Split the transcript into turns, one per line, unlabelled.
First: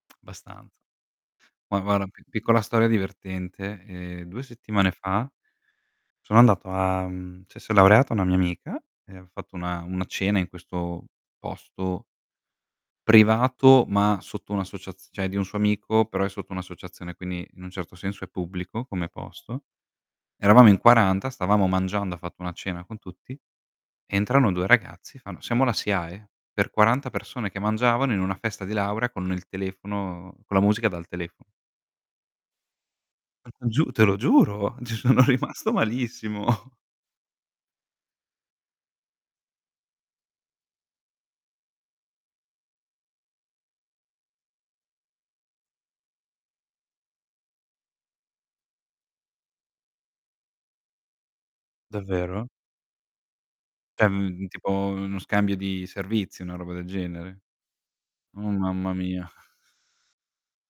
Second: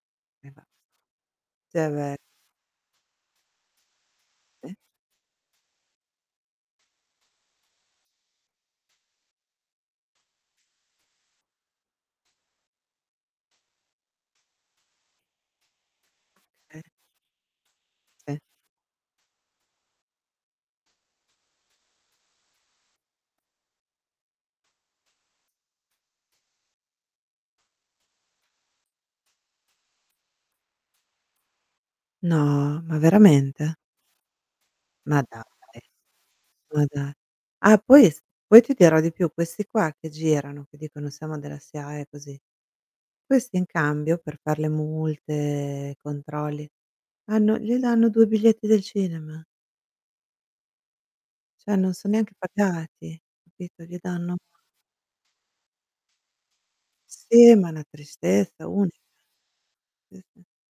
[unintelligible]
Abbastanza
Sì
Ma
è
guarda,
ve
pi piccola storia divertente, ehm, 2
E
settimane fa sono andato a mhmm, cioè si è laureata una mia amica, e ha fatto una una cena in questo posto privato, ma sotto un'associazi cioè di un suo amico, però è sotto
Eh.
un'associazione, quindi in un certo senso è
Sì.
pubblico come posto. Eravamo in 40, stavamo mangiando, ha fatto una cena con tutti, entrano 2 ragazzi, fanno: "Siamo la SIAE," per 40 persone che mangiavano in una festa di laura con il telefono con la musica dal telefono.
No! Ma
Te lo
veramente?
giu te lo giuro, ci
Ma
sono
dai,
rimasto malissimo.
ma da Ah, poi es poi ti dirò di più, questi qua che girano, che dicono: "Siamo della SIAE" così, questi in cambio per far le multe, controlli, hanno gli danno 2 biglietti del cinema. Cioè non son neanche
Davvero?
pagati, capito? Gli
Cioè,
danno
mhmm, tipo uno scambio di servizi, una roba del genere?
Sì, ma una
Oh,
tristezza unica.
mamma mia.
Sì, sì.